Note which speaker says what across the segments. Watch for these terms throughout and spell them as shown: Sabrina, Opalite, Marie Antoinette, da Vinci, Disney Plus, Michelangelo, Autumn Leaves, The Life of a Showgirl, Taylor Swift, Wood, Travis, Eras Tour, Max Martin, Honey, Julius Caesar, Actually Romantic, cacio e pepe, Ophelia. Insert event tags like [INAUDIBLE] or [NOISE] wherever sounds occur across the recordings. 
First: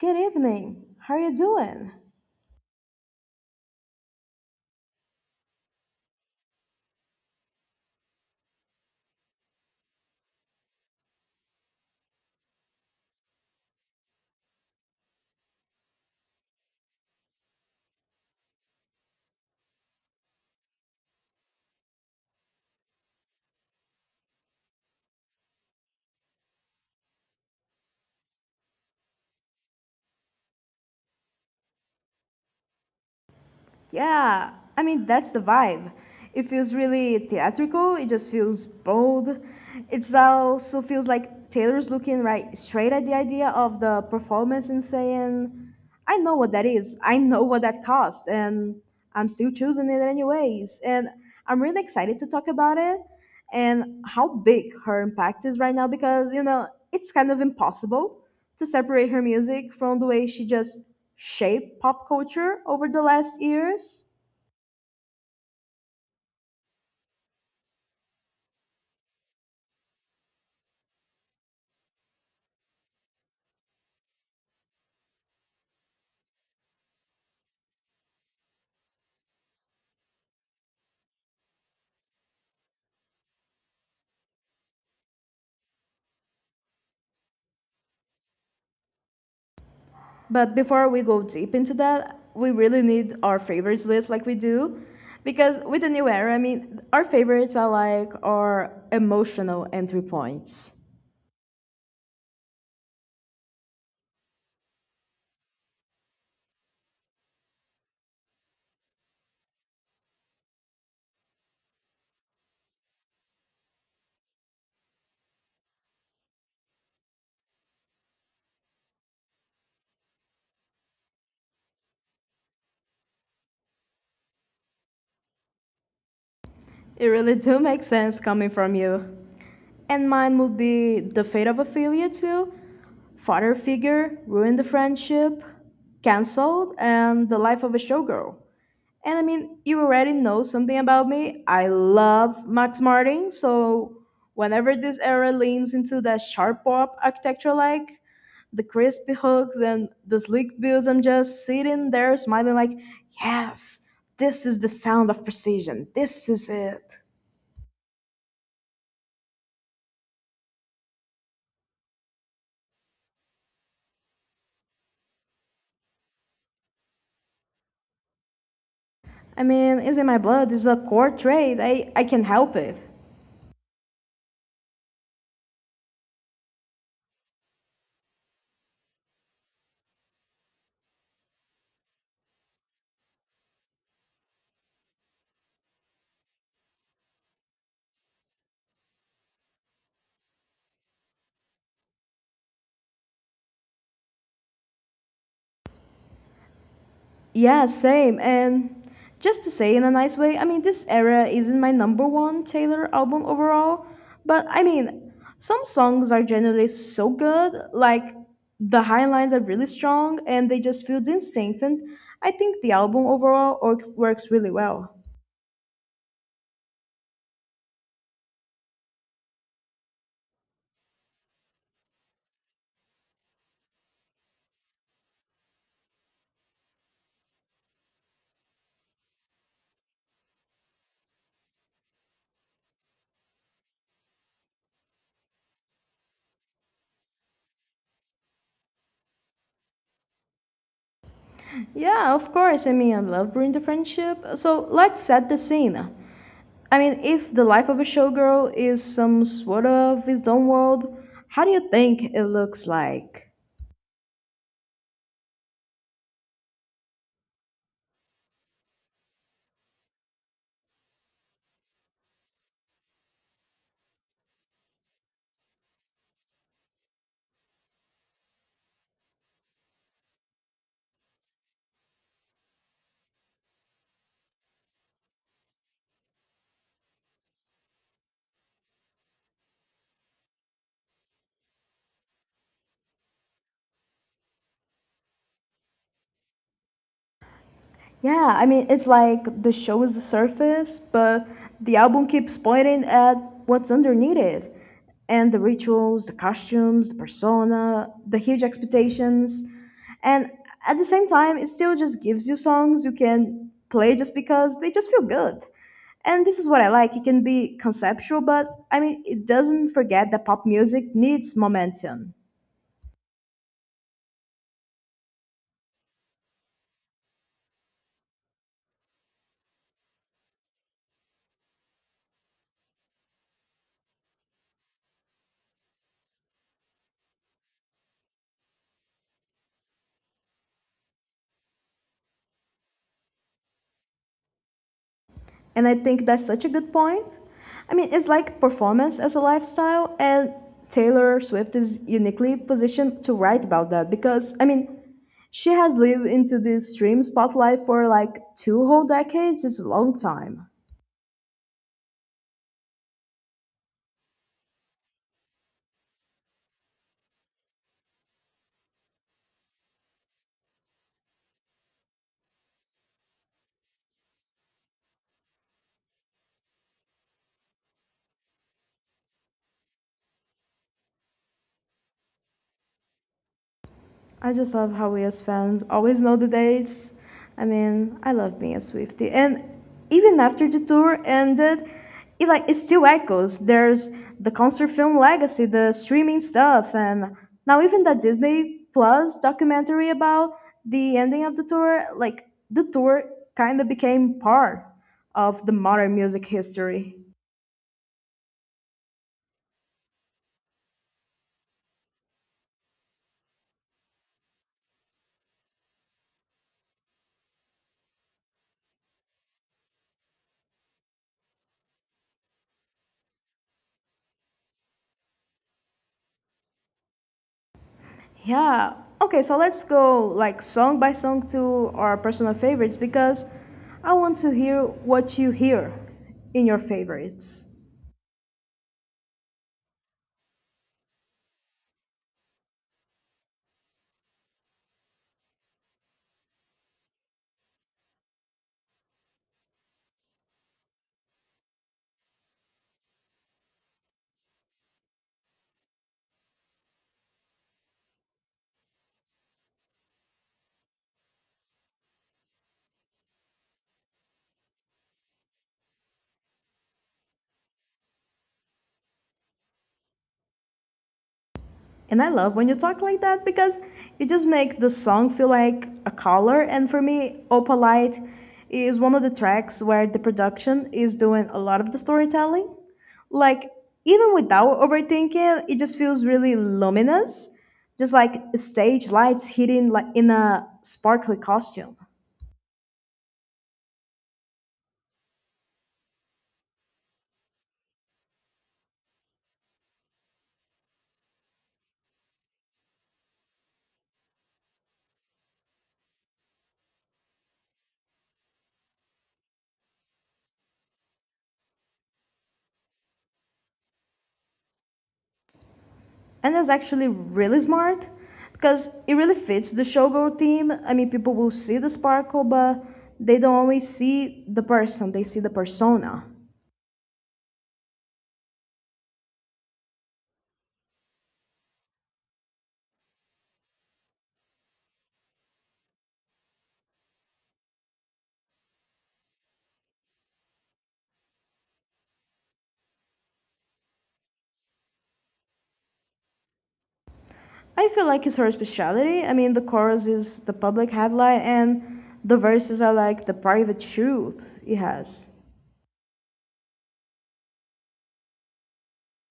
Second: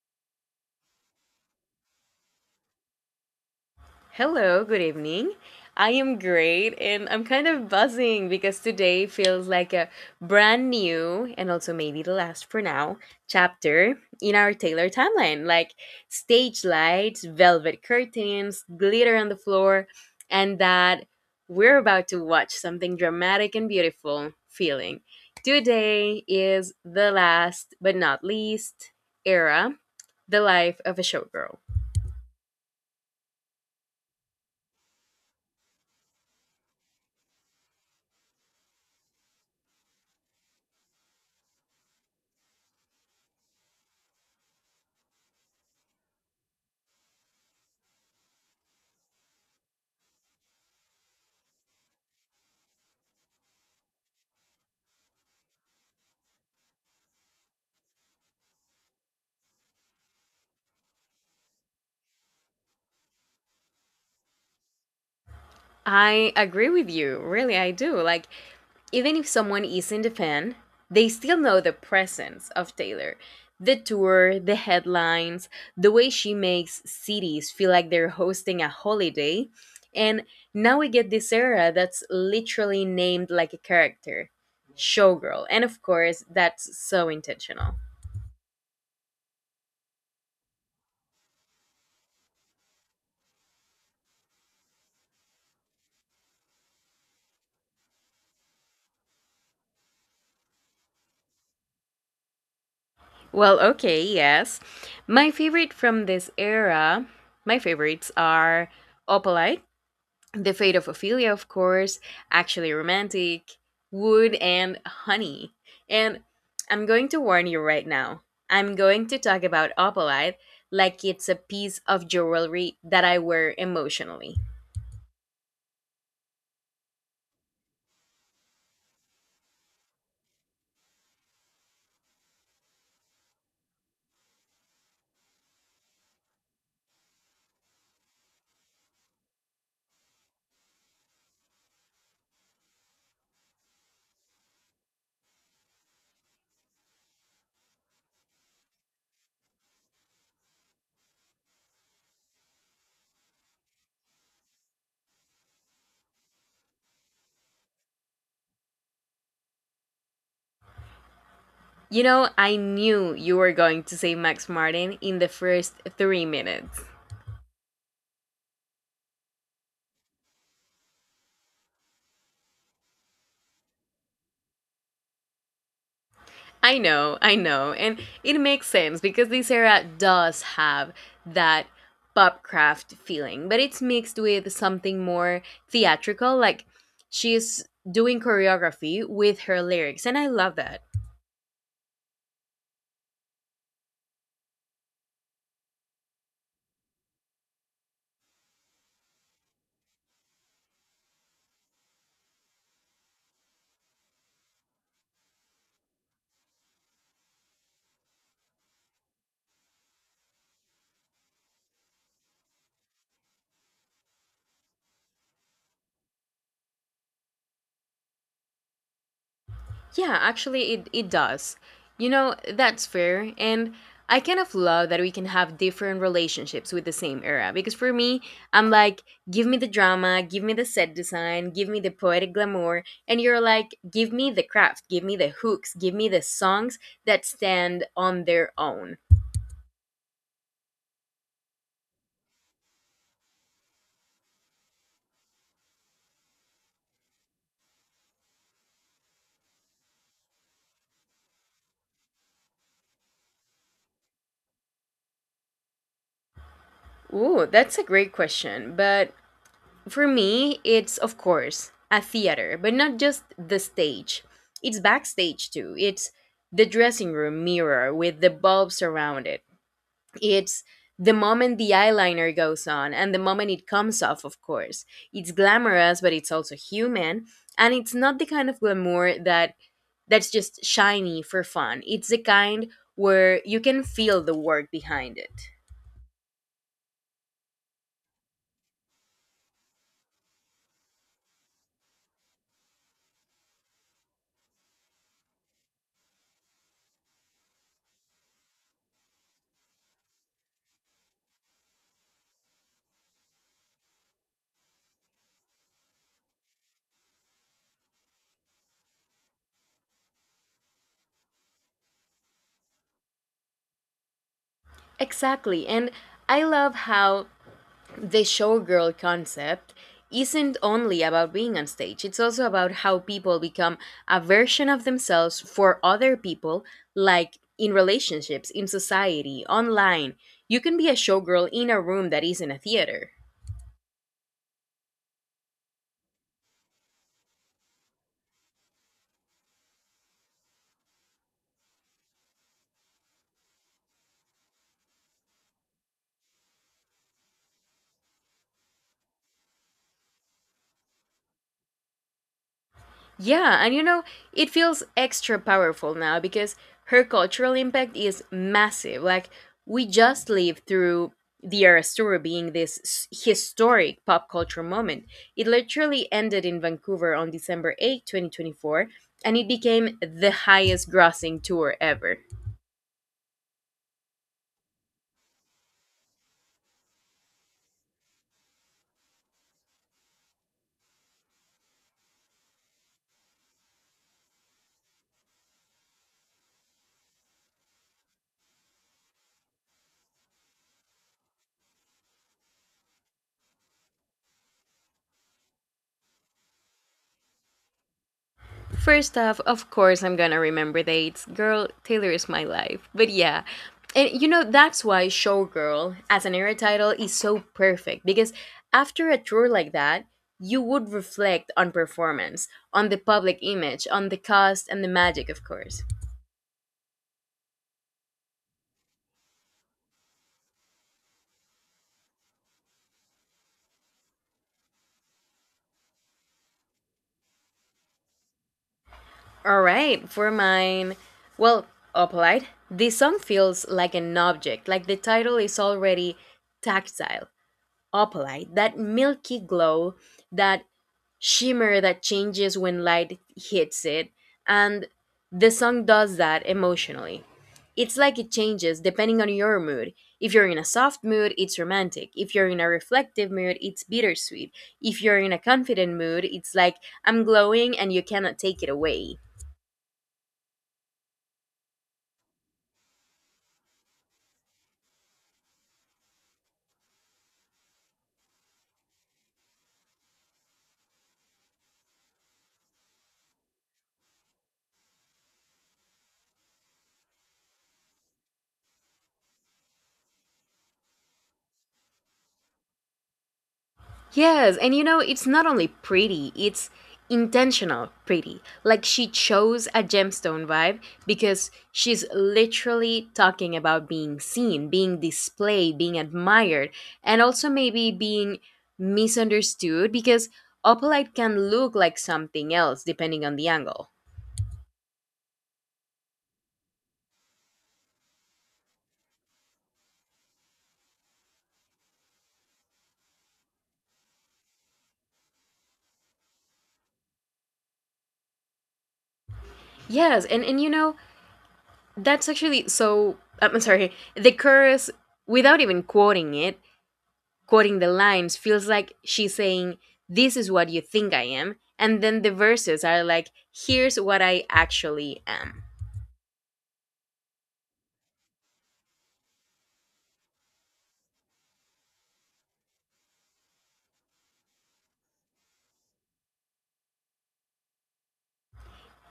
Speaker 1: Good evening. How are you doing?
Speaker 2: Hello, good evening. I am great and I'm kind of buzzing because today feels like a brand new and also maybe the last for now chapter in our Taylor timeline. Like stage lights, velvet curtains, glitter on the floor, and that we're about to watch something dramatic and beautiful feeling. Today is the last but not least era, the life of a showgirl.
Speaker 1: Yeah, I mean, that's the vibe. It feels really theatrical, it just feels bold. It also feels like Taylor's looking right straight at the idea of the performance and saying, I know what that is, I know what that cost, and I'm still choosing it anyways. And I'm really excited to talk about it. And how big her impact is right now because you know it's kind of impossible to separate her music from the way she just shaped pop culture over the last years.
Speaker 2: I agree with you. Really, I do. Like, even if someone is in the fan, they still know the presence of Taylor. The tour, the headlines, the way she makes cities feel like they're hosting a holiday. And now we get this era that's literally named like a character Showgirl. And of course, that's so intentional.
Speaker 1: But before we go deep into that we really need our favorites list like we do, because with the new era I mean our favorites are like our emotional entry points.
Speaker 2: Well, okay, yes. My favorite from this era, my favorites are Opalite, The Fate of Ophelia, of course, Actually Romantic, Wood, and Honey. And I'm going to warn you right now. I'm going to talk about Opalite like it's a piece of jewelry that I wear emotionally.
Speaker 1: It really do make sense coming from you, and mine would be The Fate of Ophelia too, Father Figure, Ruined the Friendship, Canceled, and The Life of a Showgirl. And I mean, you already know something about me. I love Max Martin, so whenever this era leans into that sharp pop architecture like the crispy hooks and the sleek builds, I'm just sitting there smiling like, yes, this is the sound of precision. This is it.
Speaker 2: You know, I knew you were going to say Max Martin in the first 3 minutes.
Speaker 1: I mean, it's in my blood. It's a core trait. I can help it.
Speaker 2: I know, I know. And it makes sense because this era does have that pop craft feeling, but it's mixed with something more theatrical, like she's doing choreography with her lyrics, and I love that.
Speaker 1: Yeah, same. And just to say in a nice way, I mean, this era isn't my number one Taylor album overall, but I mean, some songs are generally so good, like the high lines are really strong and they just feel the instinct. And I think the album overall works, works really well.
Speaker 2: Yeah, actually, it does. You know, that's fair. And I kind of love that we can have different relationships with the same era. Because for me, I'm like, give me the drama, give me the set design, give me the poetic glamour. And you're like, give me the craft, give me the hooks, give me the songs that stand on their own.
Speaker 1: Yeah, of course. I mean, I love Ruin the Friendship. So let's set the scene. I mean, if the life of a showgirl is some sort of his own world, how do you think it looks like?
Speaker 2: Ooh, that's a great question. But For me, it's of course a theater, but not just the stage. It's backstage too. It's the dressing room mirror with the bulbs around it. It's the moment the eyeliner goes on and the moment it comes off, of course. It's glamorous, but it's also human, and it's not the kind of glamour that's just shiny for fun. It's the kind where you can feel the work behind it.
Speaker 1: Yeah, I mean, it's like the show is the surface, but the album keeps pointing at what's underneath it. And the rituals, the costumes, the persona, the huge expectations. And at the same time, it still just gives you songs you can play just because they just feel good. And this is what I like. It can be conceptual, but I mean, it doesn't forget that pop music needs momentum.
Speaker 2: Exactly. And I love how the showgirl concept isn't only about being on stage, it's also about how people become a version of themselves for other people, like in relationships, in society, online. You can be a showgirl in a room that isn't a theater.
Speaker 1: And I think that's such a good point. I mean, it's like performance as a lifestyle, and Taylor Swift is uniquely positioned to write about that because, I mean, she has lived into this stream spotlight for like two whole decades. It's a long time.
Speaker 2: Yeah, and you know, it feels extra powerful now because her cultural impact is massive. Like, we just lived through the Eras Tour being this historic pop culture moment. It literally ended in Vancouver on December 8, 2024, and it became the highest grossing tour ever.
Speaker 1: I just love how we as fans always know the dates. I mean, I love being a Swiftie. And even after the tour ended, it like it still echoes. There's the concert film legacy, the streaming stuff, and now even that Disney Plus documentary about the ending of the tour, like the tour kind of became part of the modern music history.
Speaker 2: First off, of course, I'm gonna remember dates. Girl, Taylor is my life. But yeah, and you know, that's why Showgirl as an era title is so perfect because after a tour like that, you would reflect on performance, on the public image, on the cost, and the magic, of course.
Speaker 1: Yeah. Okay, so let's go like song by song to our personal favorites because I want to hear what you hear in your favorites.
Speaker 2: All right, for mine, well, Opalite, this song feels like an object, like the title is already tactile, opalite, that milky glow that shimmer that changes when light hits it. And the song does that emotionally. It's like it changes depending on your mood. If you're in a soft mood, it's romantic. If you're in a reflective mood, it's bittersweet. If you're in a confident mood, it's like I'm glowing and you cannot take it away.
Speaker 1: And I love when you talk like that because you just make the song feel like a color. And for me, Opalite is one of the tracks where the production is doing a lot of the storytelling. Like, even without overthinking, it just feels really luminous, just like stage lights hitting like in a sparkly costume.
Speaker 2: Yes, and you know, it's not only pretty, it's intentional pretty. Like she chose a gemstone vibe because she's literally talking about being seen, being displayed, being admired, and also maybe being misunderstood because opalite can look like something else depending on the angle.
Speaker 1: And that's actually really smart because it really fits the showgirl theme. I mean, people will see the sparkle, but they don't always see the person; they see the persona.
Speaker 2: Yes, and you know, that's actually so I'm sorry, the chorus without even quoting the lines feels like she's saying, this is what you think I am. And then the verses are like, here's what I actually am.
Speaker 1: I feel like it's her speciality. I mean, the chorus is the public headlight, and the verses are like the private truth it has.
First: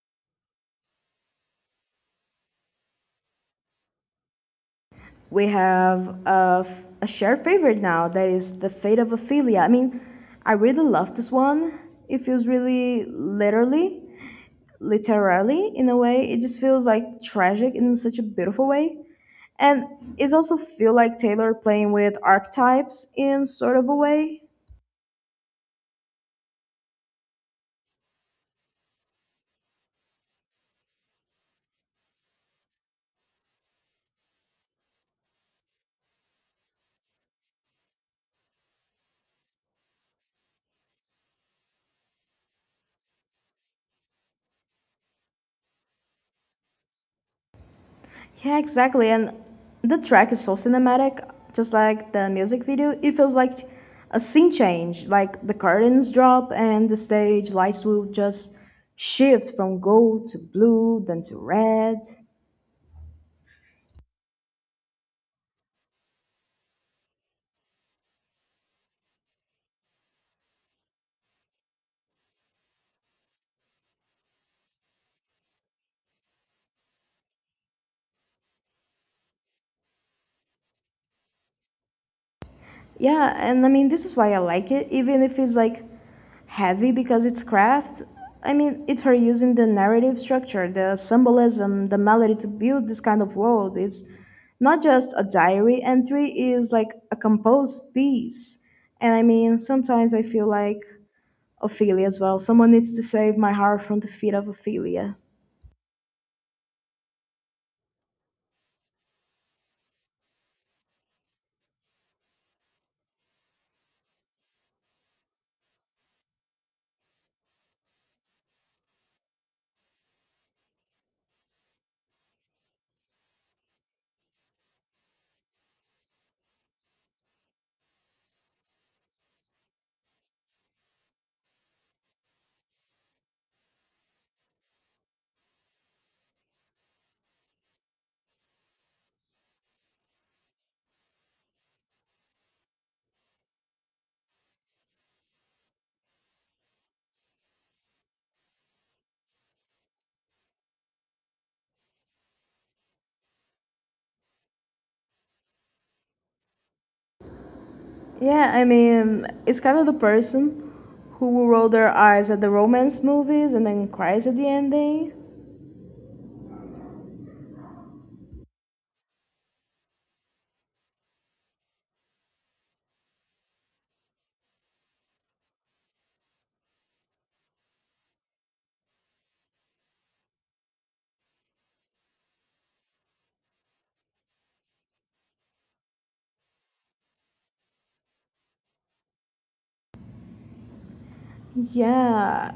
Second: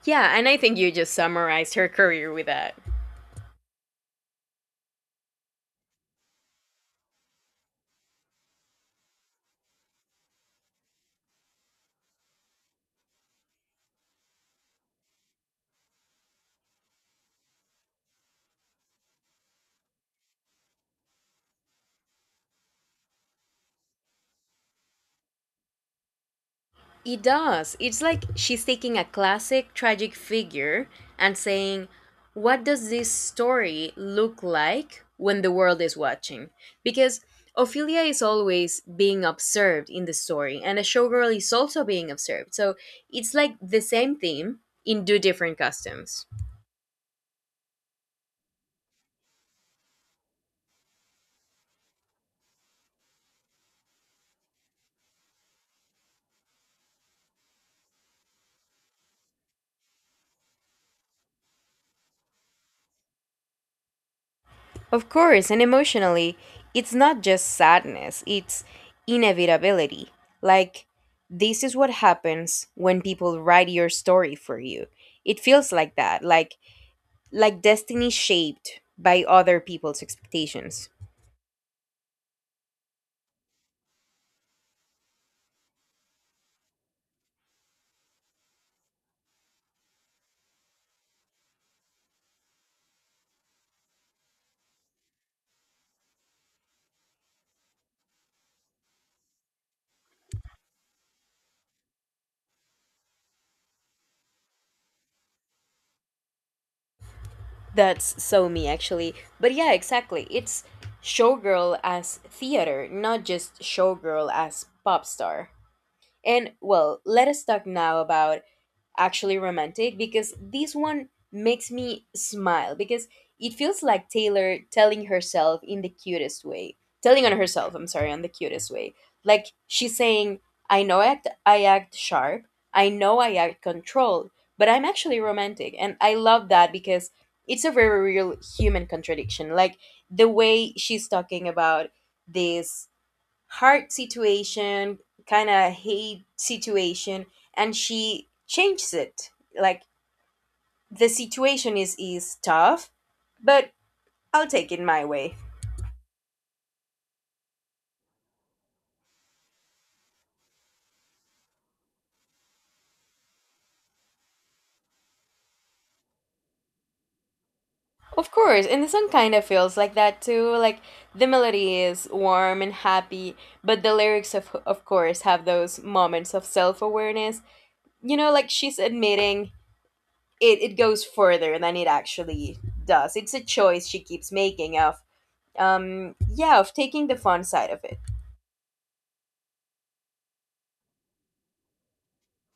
Speaker 2: Yeah, and I think you just summarized her career with that.
Speaker 1: We have a shared favorite now that is The Fate of Ophelia. I mean, I really love this one. It feels really literally in a way. It just feels like tragic in such a beautiful way. And it also feel like Taylor playing with archetypes in sort of a way.
Speaker 2: It does. It's like she's taking a classic tragic figure and saying, what does this story look like when the world is watching? Because Ophelia is always being observed in the story, and a showgirl is also being observed. So it's like the same theme in two different costumes.
Speaker 1: Yeah, exactly. And the track is so cinematic, just like the music video. It feels like a scene change, like the curtains drop and the stage lights will just shift from gold to blue, then to red.
Speaker 2: Of course, and emotionally, it's not just sadness, it's inevitability. Like, this is what happens when people write your story for you. It feels like that, like destiny shaped by other people's expectations.
Speaker 1: Yeah, and I mean, this is why I like it, even if it's like heavy because it's craft. I mean, it's her using the narrative structure, the symbolism, the melody to build this kind of world. It's not just a diary entry, it's like a composed piece. And I mean, sometimes I feel like Ophelia as well. Someone needs to save my heart from the feet of Ophelia.
Speaker 2: That's so me actually. But yeah, exactly. It's showgirl as theater, not just showgirl as pop star. And well, let us talk now about actually romantic because this one makes me smile because it feels like Taylor telling herself in the cutest way, telling on herself, I'm sorry, on the cutest way. Like she's saying, I know I act sharp, I know I act controlled, but I'm actually romantic. And I love that because it's a very real human contradiction. Like the way she's talking about this hard situation, kind of hate situation, and she changes it. Like the situation is tough, but I'll take it my way.
Speaker 1: Yeah, I mean, it's kind of the person who will roll their eyes at the romance movies and then cries at the ending.
Speaker 2: Of course, and the song kind of feels like that too. Like the melody is warm and happy, but the lyrics of course have those moments of self-awareness. You know, like she's admitting it goes further than it actually does. It's a choice she keeps making of yeah, of taking the fun side of it.
Speaker 1: Yeah.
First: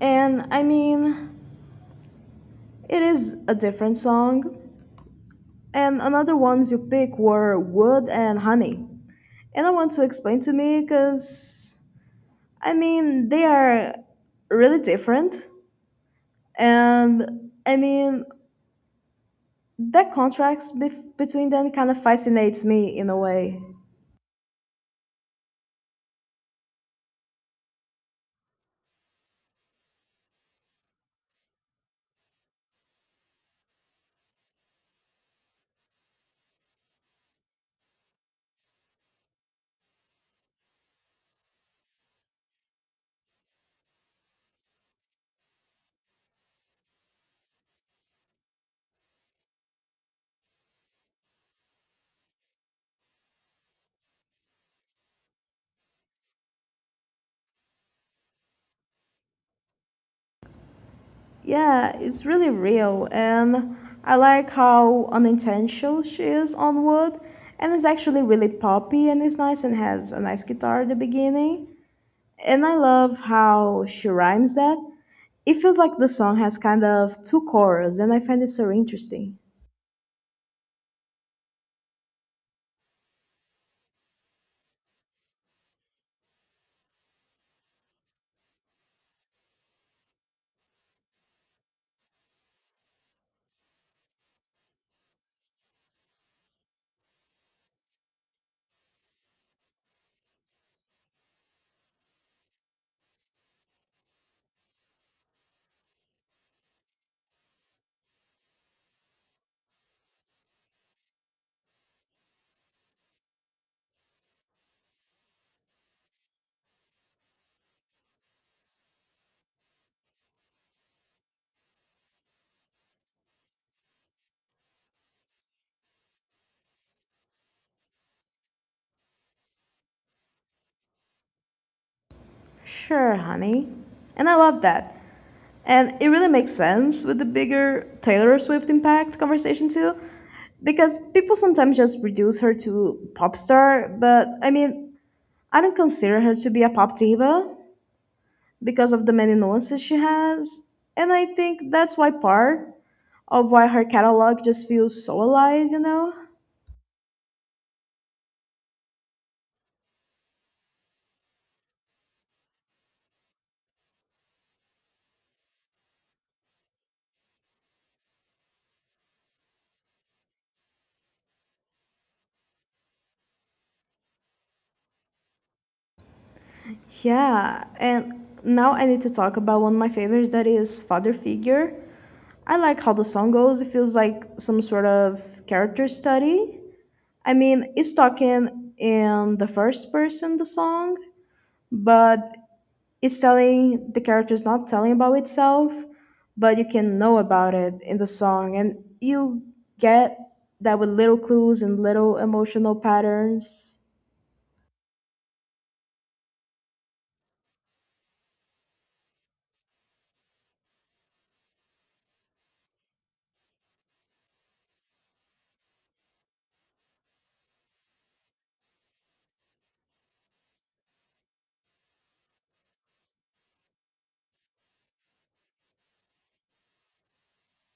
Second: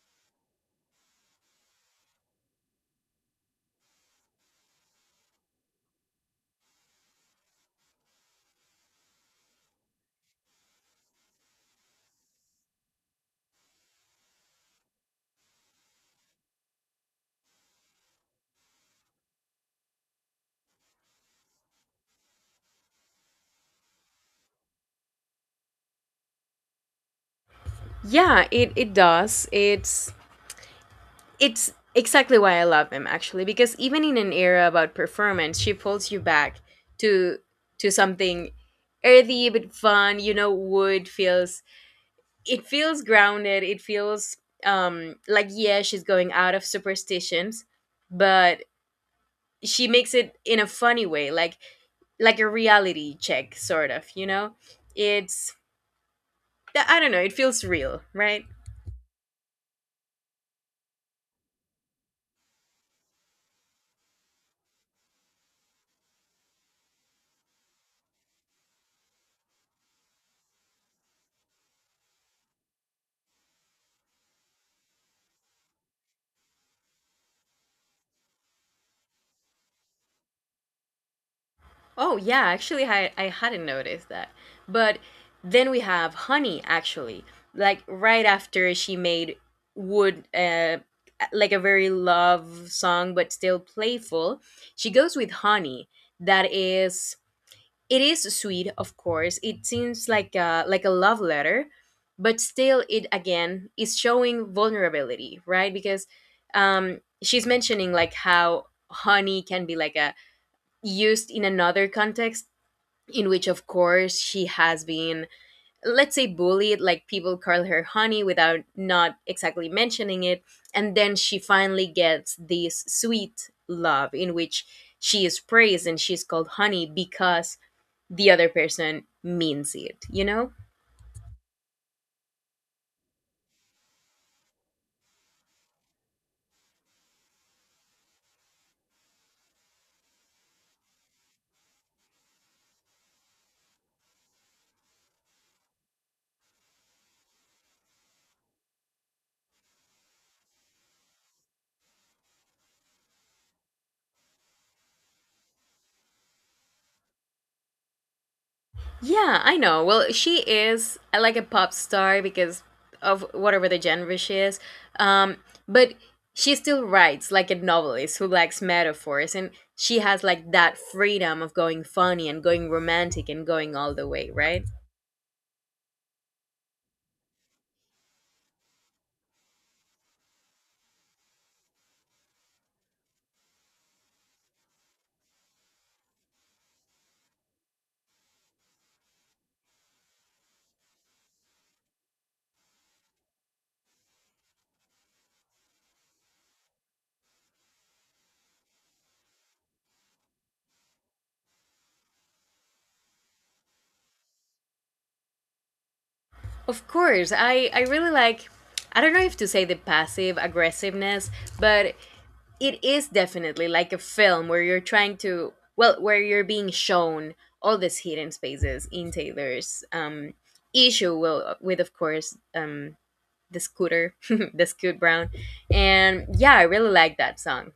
Speaker 1: And I mean, it is a different song. And another ones you pick were Wood and Honey. And I want to explain to me because, I mean, they are really different. And I mean, that contrast between them kind of fascinates me in a way.
Speaker 2: Yeah, it does. It's exactly why I love him actually because even in an era about performance, she pulls you back to to something earthy but fun, you know, wood feels it feels grounded, it feels like yeah, she's going out of superstitions, but she makes it in a funny way, like a reality check sort of, you know? It's I don't know, it feels real, right?
Speaker 1: Yeah, it's really real. And I like how unintentional she is on Wood. And it's actually really poppy and it's nice and has a nice guitar at the beginning. And I love how she rhymes that. It feels like the song has kind of two choruses, and I find it so interesting.
Speaker 2: Oh, yeah, actually, I hadn't noticed that. But then we have honey, actually. Like right after she made wood, like a very love song, but still playful, she goes with honey. That is, it is sweet, of course. It seems like like a love letter, but still, it again is showing vulnerability, right? Because she's mentioning like how honey can be like a used in another context in which of course she has been, let's say, bullied, like people call her honey without not exactly mentioning it, and then she finally gets this sweet love in which she is praised and she's called honey because the other person means it.
Speaker 1: Sure, honey. And I love that. And it really makes sense with the bigger Taylor Swift impact conversation, too, because people sometimes just reduce her to pop star, but I mean, I don't consider her to be a pop diva because of the many nuances she has. And I think that's why part of why her catalog just feels so alive, you know?
Speaker 2: Yeah, I know. Well, she is like a pop star because of whatever the genre she is. Um, but she still writes like a novelist who likes metaphors, and she has like that freedom of going funny and going romantic and going all the way, right?
Speaker 1: Yeah, and now I need to talk about one of my favorites that is Father Figure. I like how the song goes. It feels like some sort of character study. I mean, it's talking in the first person, the song, but it's telling the character's not telling about itself, but you can know about it in the song. And you get that with little clues and little emotional patterns.
Speaker 2: Of course, I really like. I don't know if to say the passive aggressiveness, but it is definitely like a film where you're trying to well where you're being shown all these hidden spaces in taylor's issue. Well, with of course the scooter [LAUGHS] the scoot brown, and yeah I really like that song.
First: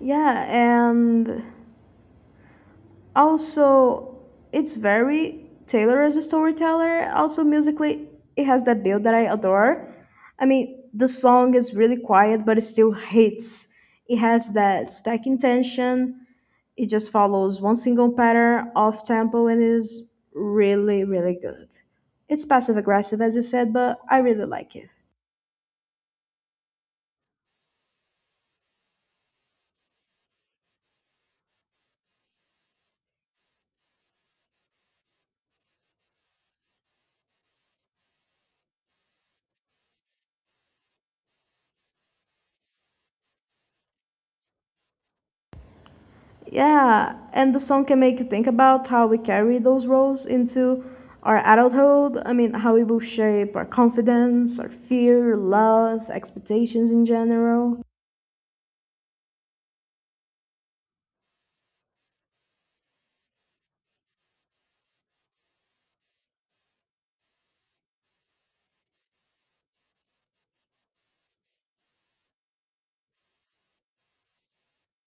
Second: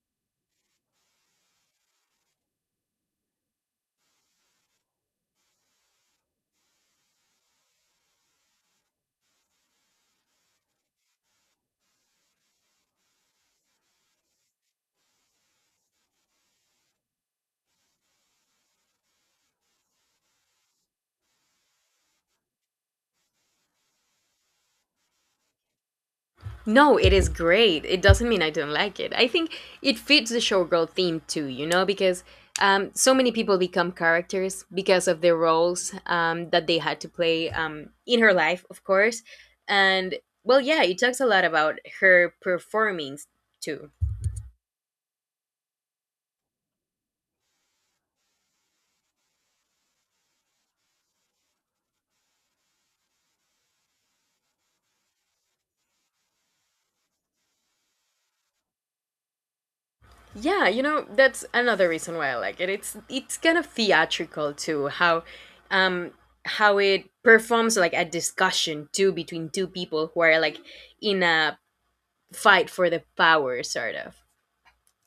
Speaker 1: Yeah, and also it's very Taylor as a storyteller, also musically. It has that build that I adore. I mean, the song is really quiet but it still hits. It has that stacking tension. It just follows one single pattern off tempo and is really really good. It's passive aggressive as you said, but I really like it.
Speaker 2: No, it is great. It doesn't mean I don't like it. I think it fits the showgirl theme too, you know, because so many people become characters because of the roles that they had to play in her life, of course. And well, yeah, it talks a lot about her performings too.
Speaker 1: Yeah, and the song can make you think about how we carry those roles into our adulthood. I mean, how it will shape our confidence, our fear, love, expectations in general.
Speaker 2: Yeah, you know, that's another reason why I like it. It's kind of theatrical too, um how it performs like a discussion too between two people who are like in a fight for the power, sort of.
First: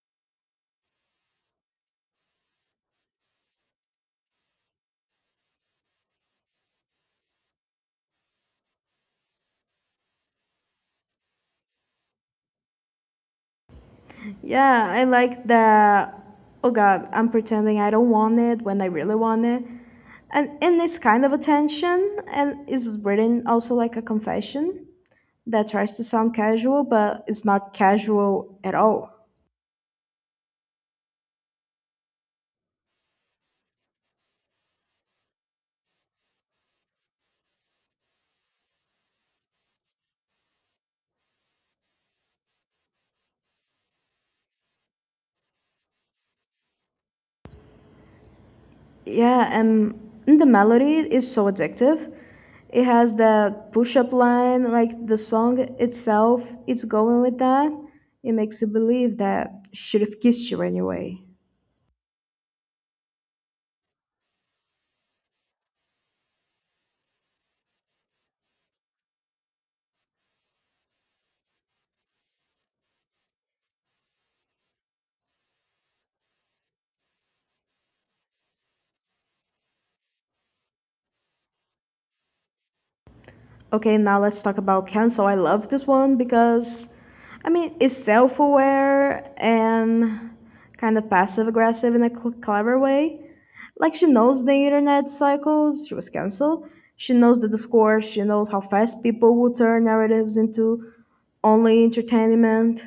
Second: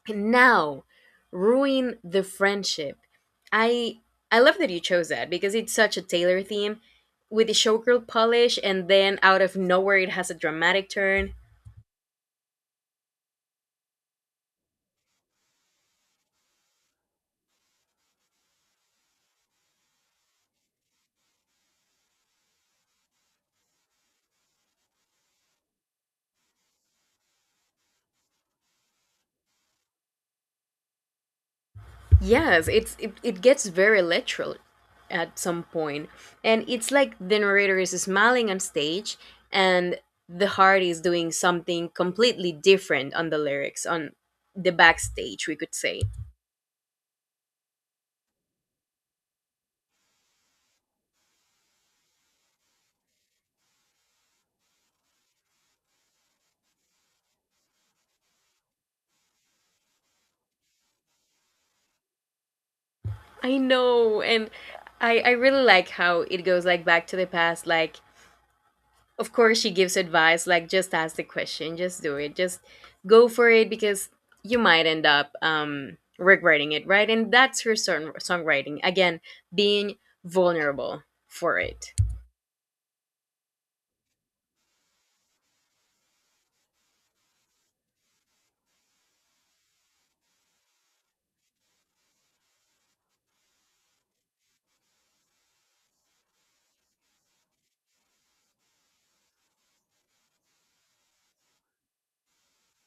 Speaker 2: And now, ruin the friendship. I I love that you chose that because it's such a Taylor theme with the showgirl polish, and then out of nowhere it has a dramatic turn.
Speaker 1: Yeah, I like that. Oh God, I'm pretending I don't want it when I really want it. And in this kind of attention, and is written also like a confession that tries to sound casual, but it's not casual at all.
Speaker 2: Yes, it gets very literal at some point, and it's like the narrator is smiling on stage, and the heart is doing something completely different on the lyrics on the backstage, we could say.
Speaker 1: Yeah, and the melody is so addictive. It has that push up line, like the song itself, it's going with that. It makes you believe that should have kissed you anyway.
Speaker 2: I know, and I really like how it goes like back to the past. Like, of course, she gives advice. Like, just ask the question, just do it, just go for it because you might end up regretting it, right? And that's her songwriting again, being vulnerable for it.
Speaker 1: Okay, now let's talk about Cancel. I love this one because, I mean, it's self aware and kind of passive aggressive in a clever way. Like, she knows the internet cycles, she was canceled. She knows the discourse, she knows how fast people will turn narratives into only entertainment.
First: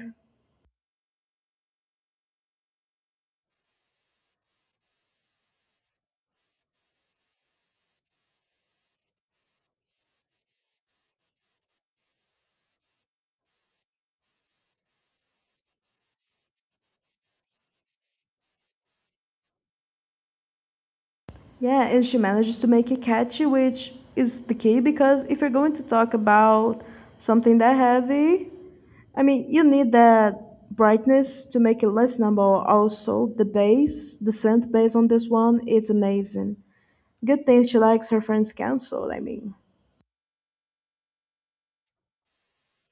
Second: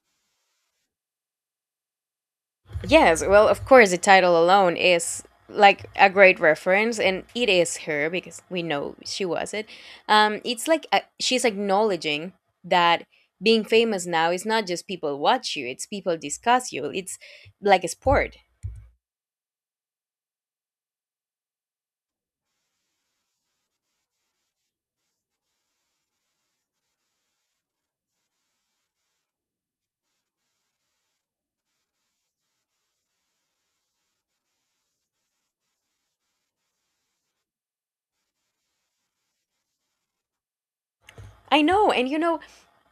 Speaker 2: Yes, well, of course, the title alone is like a great reference, and it is her because we know she was it. It's like she's acknowledging that being famous now is not just people watch you, it's people discuss you. It's like a sport.
Speaker 1: Yeah, and she manages to make it catchy, which is the key because if you're going to talk about something that heavy, I mean, you need that brightness to make it listenable. Also, the bass, the synth bass on this one, it's amazing. Good thing she likes her friend's counsel, I mean.
Speaker 2: I know, and you know,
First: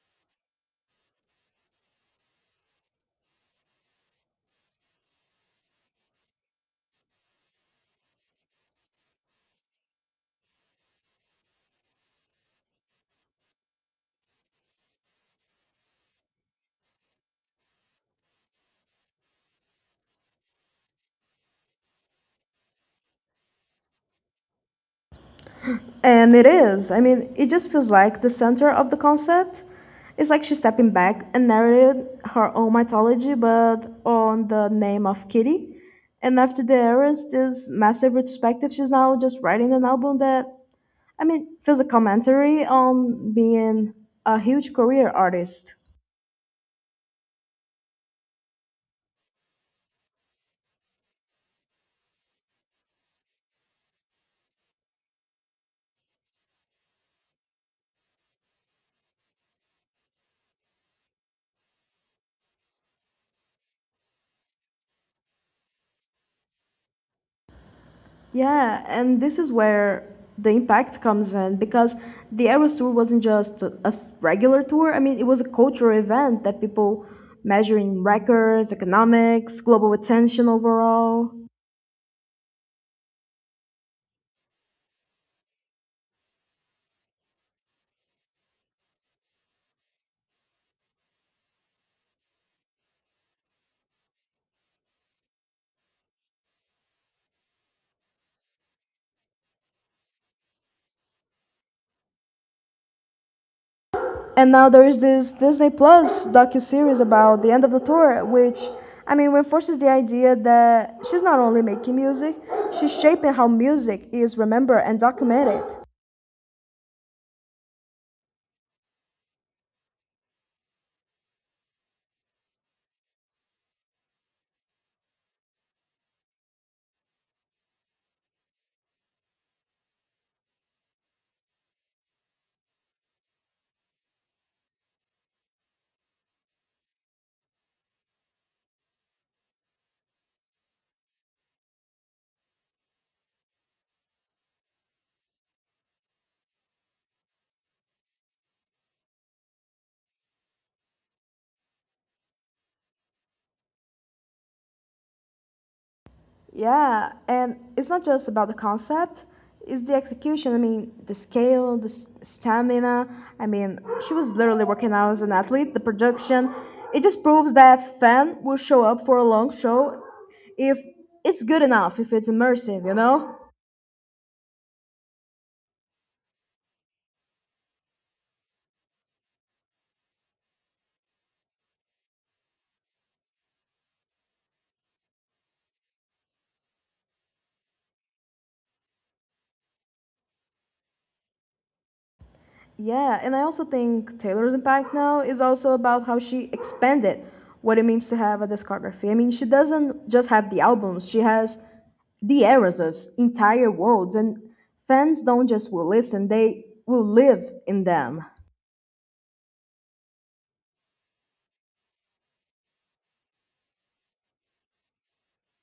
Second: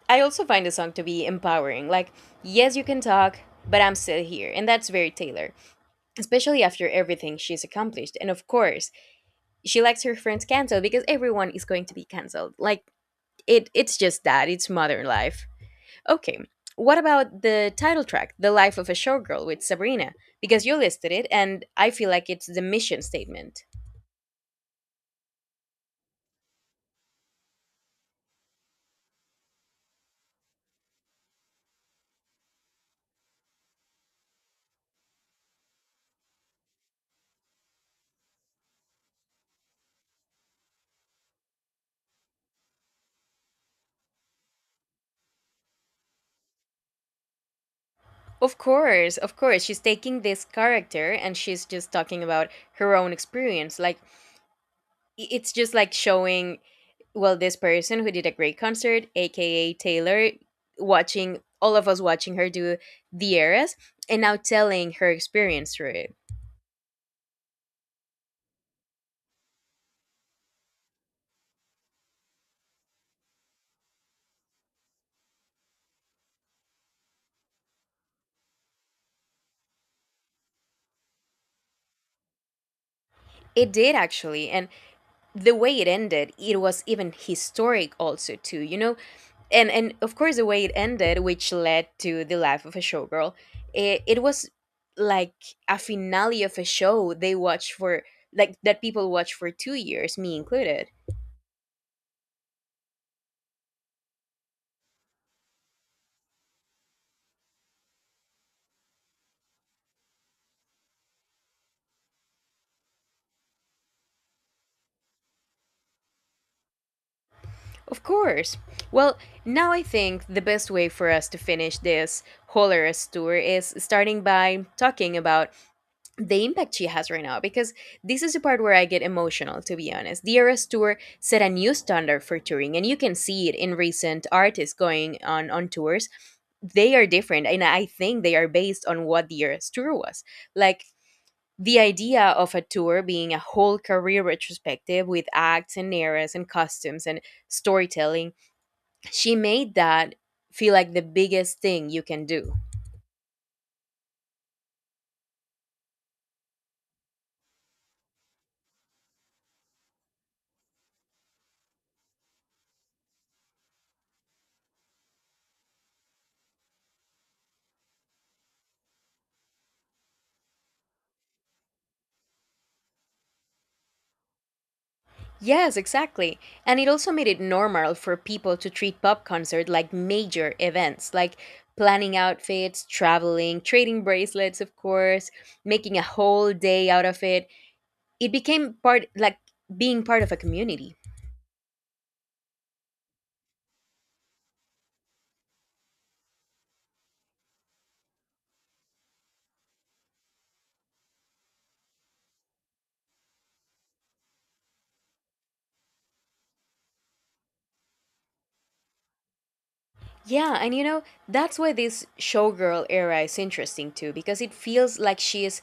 Speaker 2: I also find the song to be empowering. Like, yes, you can talk, but I'm still here. And that's very Taylor, especially after everything she's accomplished. And of course, she likes her friends canceled because everyone is going to be canceled. Like, it's just that it's modern life. Okay. What about the title track, The Life of a Showgirl with Sabrina? Because you listed it and I feel like it's the mission statement.
Speaker 1: And it is. I mean, it just feels like the center of the concept. It's like she's stepping back and narrated her own mythology, but on the name of Kitty. And after the Eras, this massive retrospective, she's now just writing an album that, I mean, feels a commentary on being a huge career artist.
Speaker 2: Of course, of course. She's taking this character and she's just talking about her own experience. Like it's just like showing well this person who did a great concert, aka Taylor, watching all of us watching her do the eras and now telling her experience through it.
Speaker 1: Yeah, and this is where the impact comes in because the Eras Tour wasn't just a regular tour. I mean, it was a cultural event that people measuring records, economics, global attention overall.
Speaker 2: It did actually, and the way it ended, it was even historic also too, you know, and of course the way it ended, which led to The Life of a Showgirl. It was like a finale of a show they watched for, like, that people watched for 2 years, me included.
Speaker 1: And now there is this Disney Plus docu-series about the end of the tour, which I mean reinforces the idea that she's not only making music, she's shaping how music is remembered and documented.
Speaker 2: Of course. Well, now I think the best way for us to finish this whole tour is starting by talking about the impact she has right now, because this is the part where I get emotional, to be honest. The Eras Tour set a new standard for touring, and you can see it in recent artists going on tours. They are different, and I think they are based on what the Eras Tour was. Like, the idea of a tour being a whole career retrospective with acts and eras and costumes and storytelling, she made that feel like the biggest thing you can do.
Speaker 1: Yeah, and it's not just about the concept, it's the execution. I mean, the scale, the stamina. I mean, she was literally working out as an athlete. The production, it just proves that fan will show up for a long show if it's good enough, if it's immersive, you know?
Speaker 2: Yes, exactly. And it also made it normal for people to treat pop concert like major events, like planning outfits, traveling, trading bracelets, of course, making a whole day out of it. It became part, like, being part of a community.
Speaker 1: Yeah, and I also think Taylor's impact now is also about how she expanded what it means to have a discography. I mean, she doesn't just have the albums, she has the eras, entire worlds, and fans don't just will listen, they will live in them.
Speaker 2: Yeah, and you know, that's why this showgirl era is interesting too, because it feels like she is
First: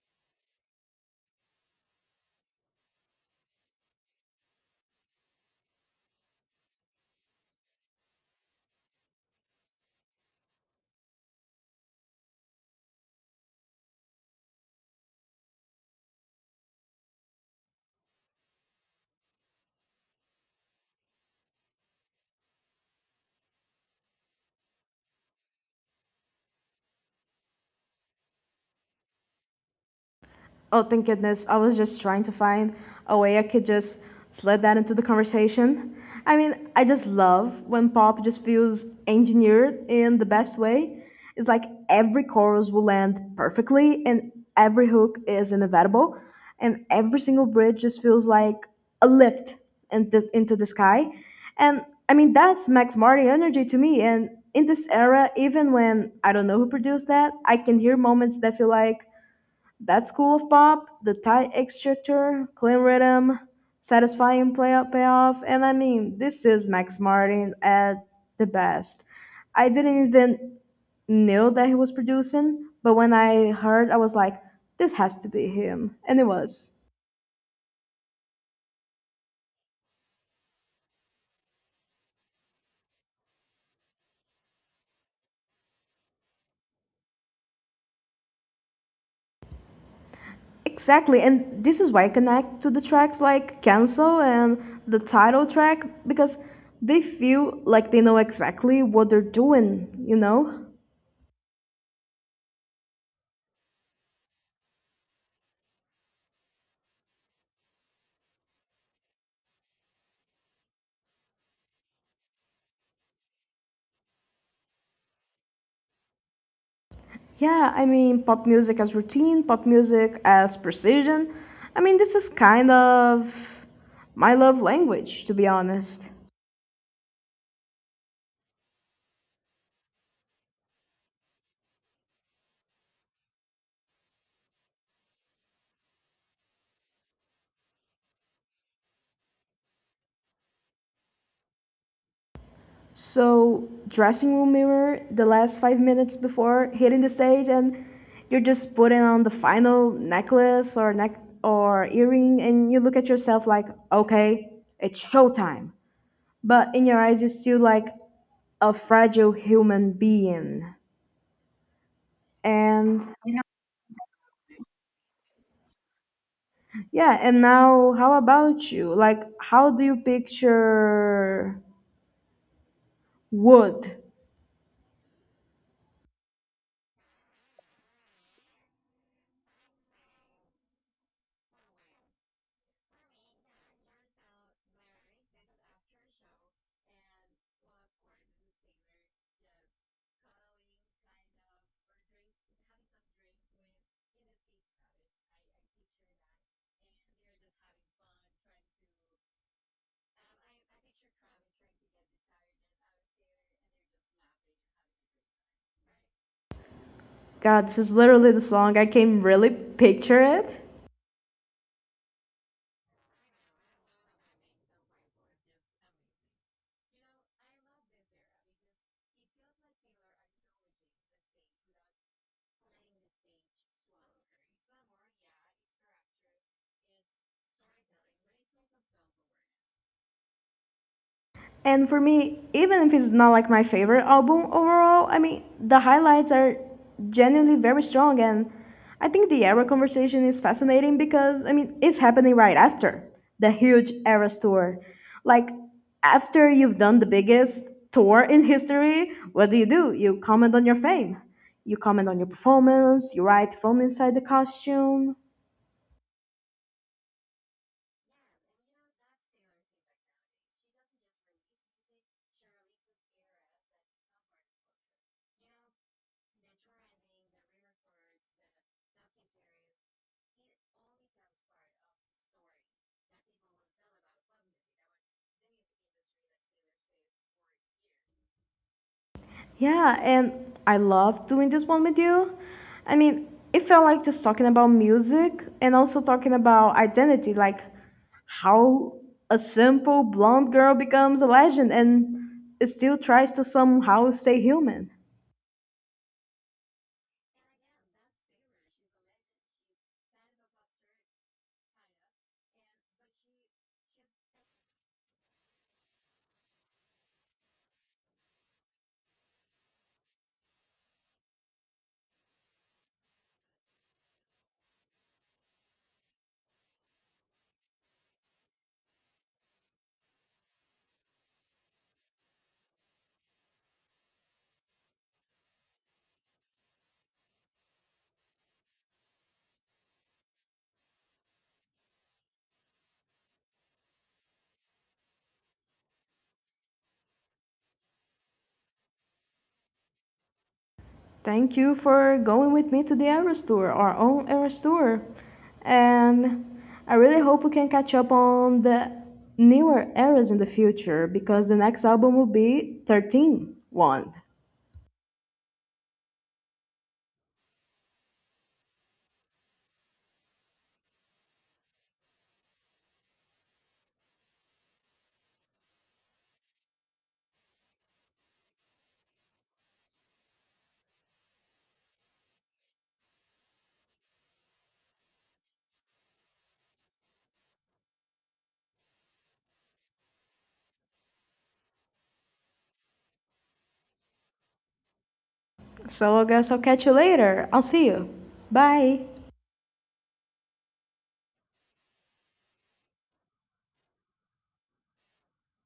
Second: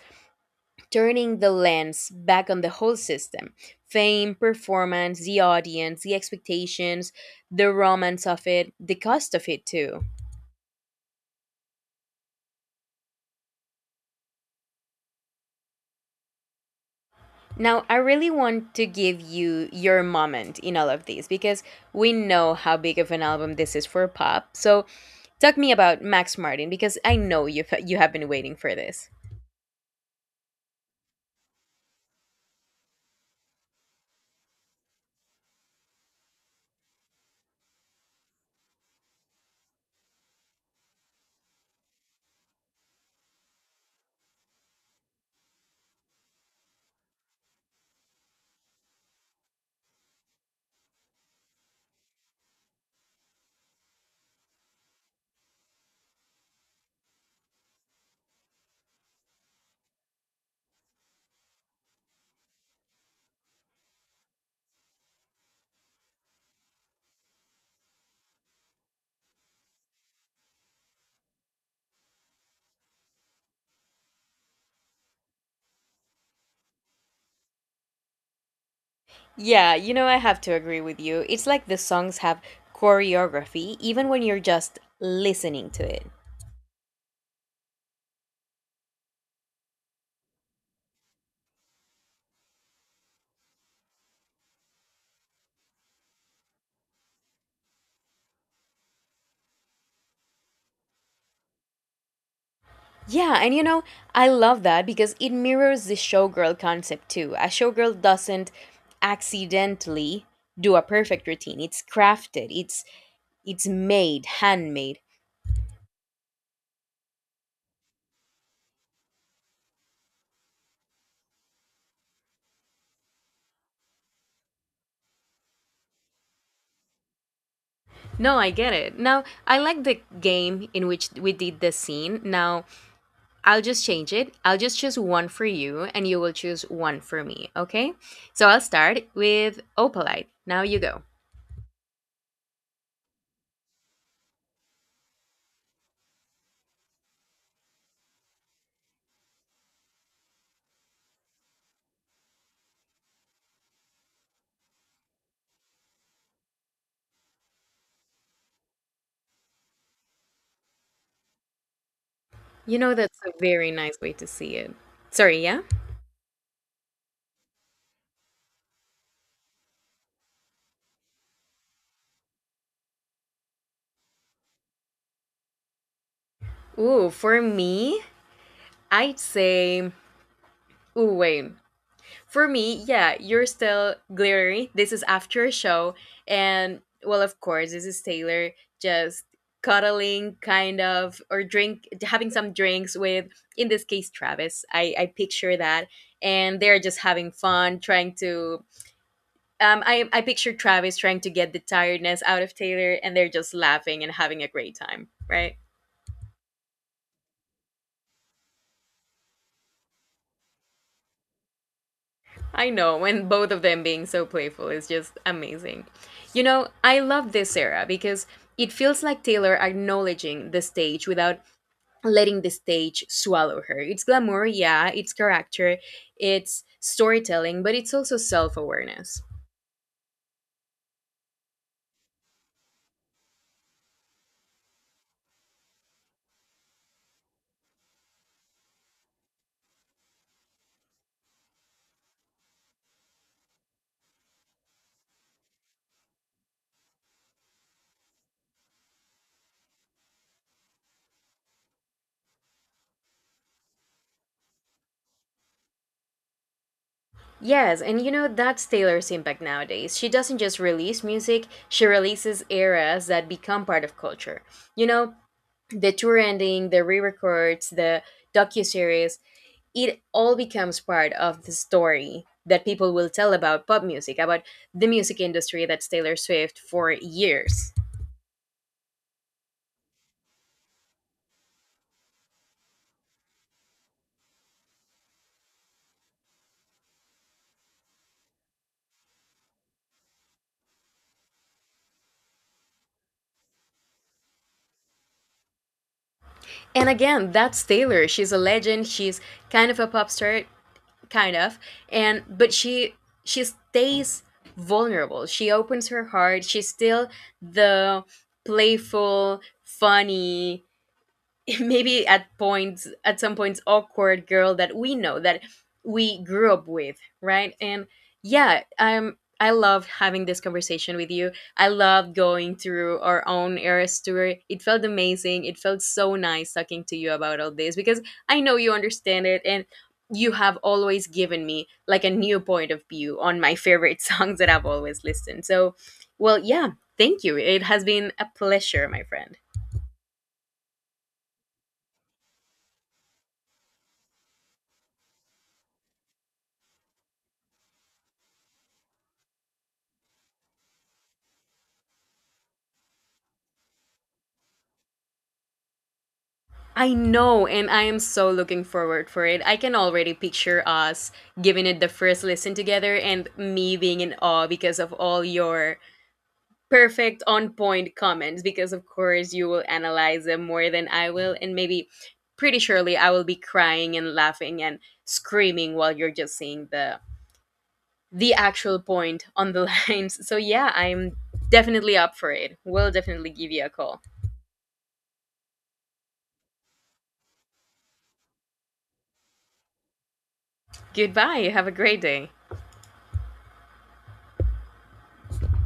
Speaker 2: turning the lens back on the whole system: fame, performance, the audience, the expectations, the romance of it, the cost of it too. Now, I really want to give you your moment in all of these because we know how big of an album this is for pop. So, talk me about Max Martin, because I know you have been waiting for this.
Speaker 1: Oh, thank goodness. I was just trying to find a way I could just slide that into the conversation. I mean, I just love when pop just feels engineered in the best way. It's like every chorus will land perfectly, and every hook is inevitable, and every single bridge just feels like a lift into the sky. And I mean, that's Max Marty energy to me. And in this era, even when I don't know who produced that, I can hear moments that feel like that school of pop, the tight extractor, clean rhythm, satisfying play payoff, and I mean, this is Max Martin at the best. I didn't even know that he was producing, but when I heard, I was like, this has to be him, and it was.
Speaker 2: Yeah, you know, I have to agree with you. It's like the songs have choreography even when you're just listening to it.
Speaker 1: Exactly, and this is why I connect to the tracks like Cancel and the title track because they feel like they know exactly what they're doing, you know?
Speaker 2: Yeah, and you know, I love that because it mirrors the showgirl concept too. A showgirl doesn't accidentally do a perfect routine. It's crafted. It's made, handmade.
Speaker 1: Yeah, I mean, pop music as routine, pop music as precision. I mean, this is kind of my love language, to be honest.
Speaker 2: No, I get it. Now, I like the game in which we did the scene. Now, I'll just change it. I'll just choose one for you and you will choose one for me, okay? So, I'll start with opalite. Now you go.
Speaker 1: So, dressing room mirror, the last 5 minutes before hitting the stage, and you're just putting on the final necklace or earring, and you look at yourself like, okay, it's showtime. But in your eyes, you're still like a fragile human being.
Speaker 2: You know,
Speaker 1: And
Speaker 2: that's a very nice way to see it. Sorry, yeah?
Speaker 1: yeah, and now how about you? Like, how do you picture wood?
Speaker 2: Ooh, for me, I'd say, ooh, wait. For me, yeah, you're still glittery. This is after a show. And, well, of course, this is Taylor just cuddling, kind of, or drink, having some drinks with, in this case, Travis. I picture that. And they're just having fun, trying to. I picture Travis trying to get the tiredness out of Taylor, and they're just laughing and having a great time, right?
Speaker 1: God, this is literally the song. I can really picture it.
Speaker 2: I know, and both of them being so playful is just amazing. You know, I love this era because it feels like Taylor acknowledging the stage without letting the stage swallow her. It's glamour, yeah, it's character, it's storytelling, but it's also self awareness.
Speaker 1: And for me, even if it's not like my favorite album overall, I mean, the highlights are genuinely very strong. And I think the era conversation is fascinating because, I mean, it's happening right after the huge Eras tour. Like, after you've done the biggest tour in history, what do? You comment on your fame, you comment on your performance, you write from inside the costume.
Speaker 2: Yes, and you know, that's Taylor's impact nowadays. She doesn't just release music, she releases eras that become part of culture. You know, the tour ending, the re records, the docuseries, it all becomes part of the story that people will tell about pop music, about the music industry. That's Taylor Swift for years.
Speaker 1: Yeah, and I love doing this one with you. I mean, it felt like just talking about music and also talking about identity, like how a simple blonde girl becomes a legend and still tries to somehow stay human.
Speaker 2: And again, that's Taylor. She's a legend. She's kind of a pop star, kind of. And but she stays vulnerable. She opens her heart. She's still the playful, funny, [LAUGHS] maybe at points, at some points awkward girl that we know, that we grew up with, right? And yeah, I love having this conversation with you. I love going through our own era story. It felt amazing. It felt so nice talking to you about all this, because I know you understand it, and you have always given me, like, a new point of view on my favorite [LAUGHS] songs that I've always listened. So, well, yeah, thank you. It has been a pleasure, my friend.
Speaker 1: Thank you for going with me to the Eras Tour, our own Eras Tour. And I really hope we can catch up on the newer eras in the future because the next album will be 13-1.
Speaker 2: I know, and I am so looking forward for it. I can already picture us giving it the first listen together, and me being in awe because of all your perfect on point comments, because of course you will analyze them more than I will, and maybe pretty surely I will be crying and laughing and screaming while you're just seeing the actual point on the [LAUGHS] lines. So yeah, I'm definitely up for it. We'll definitely give you a call.
Speaker 1: So I guess I'll catch you later. I'll see you. Bye.
Speaker 2: Goodbye. Have a great day.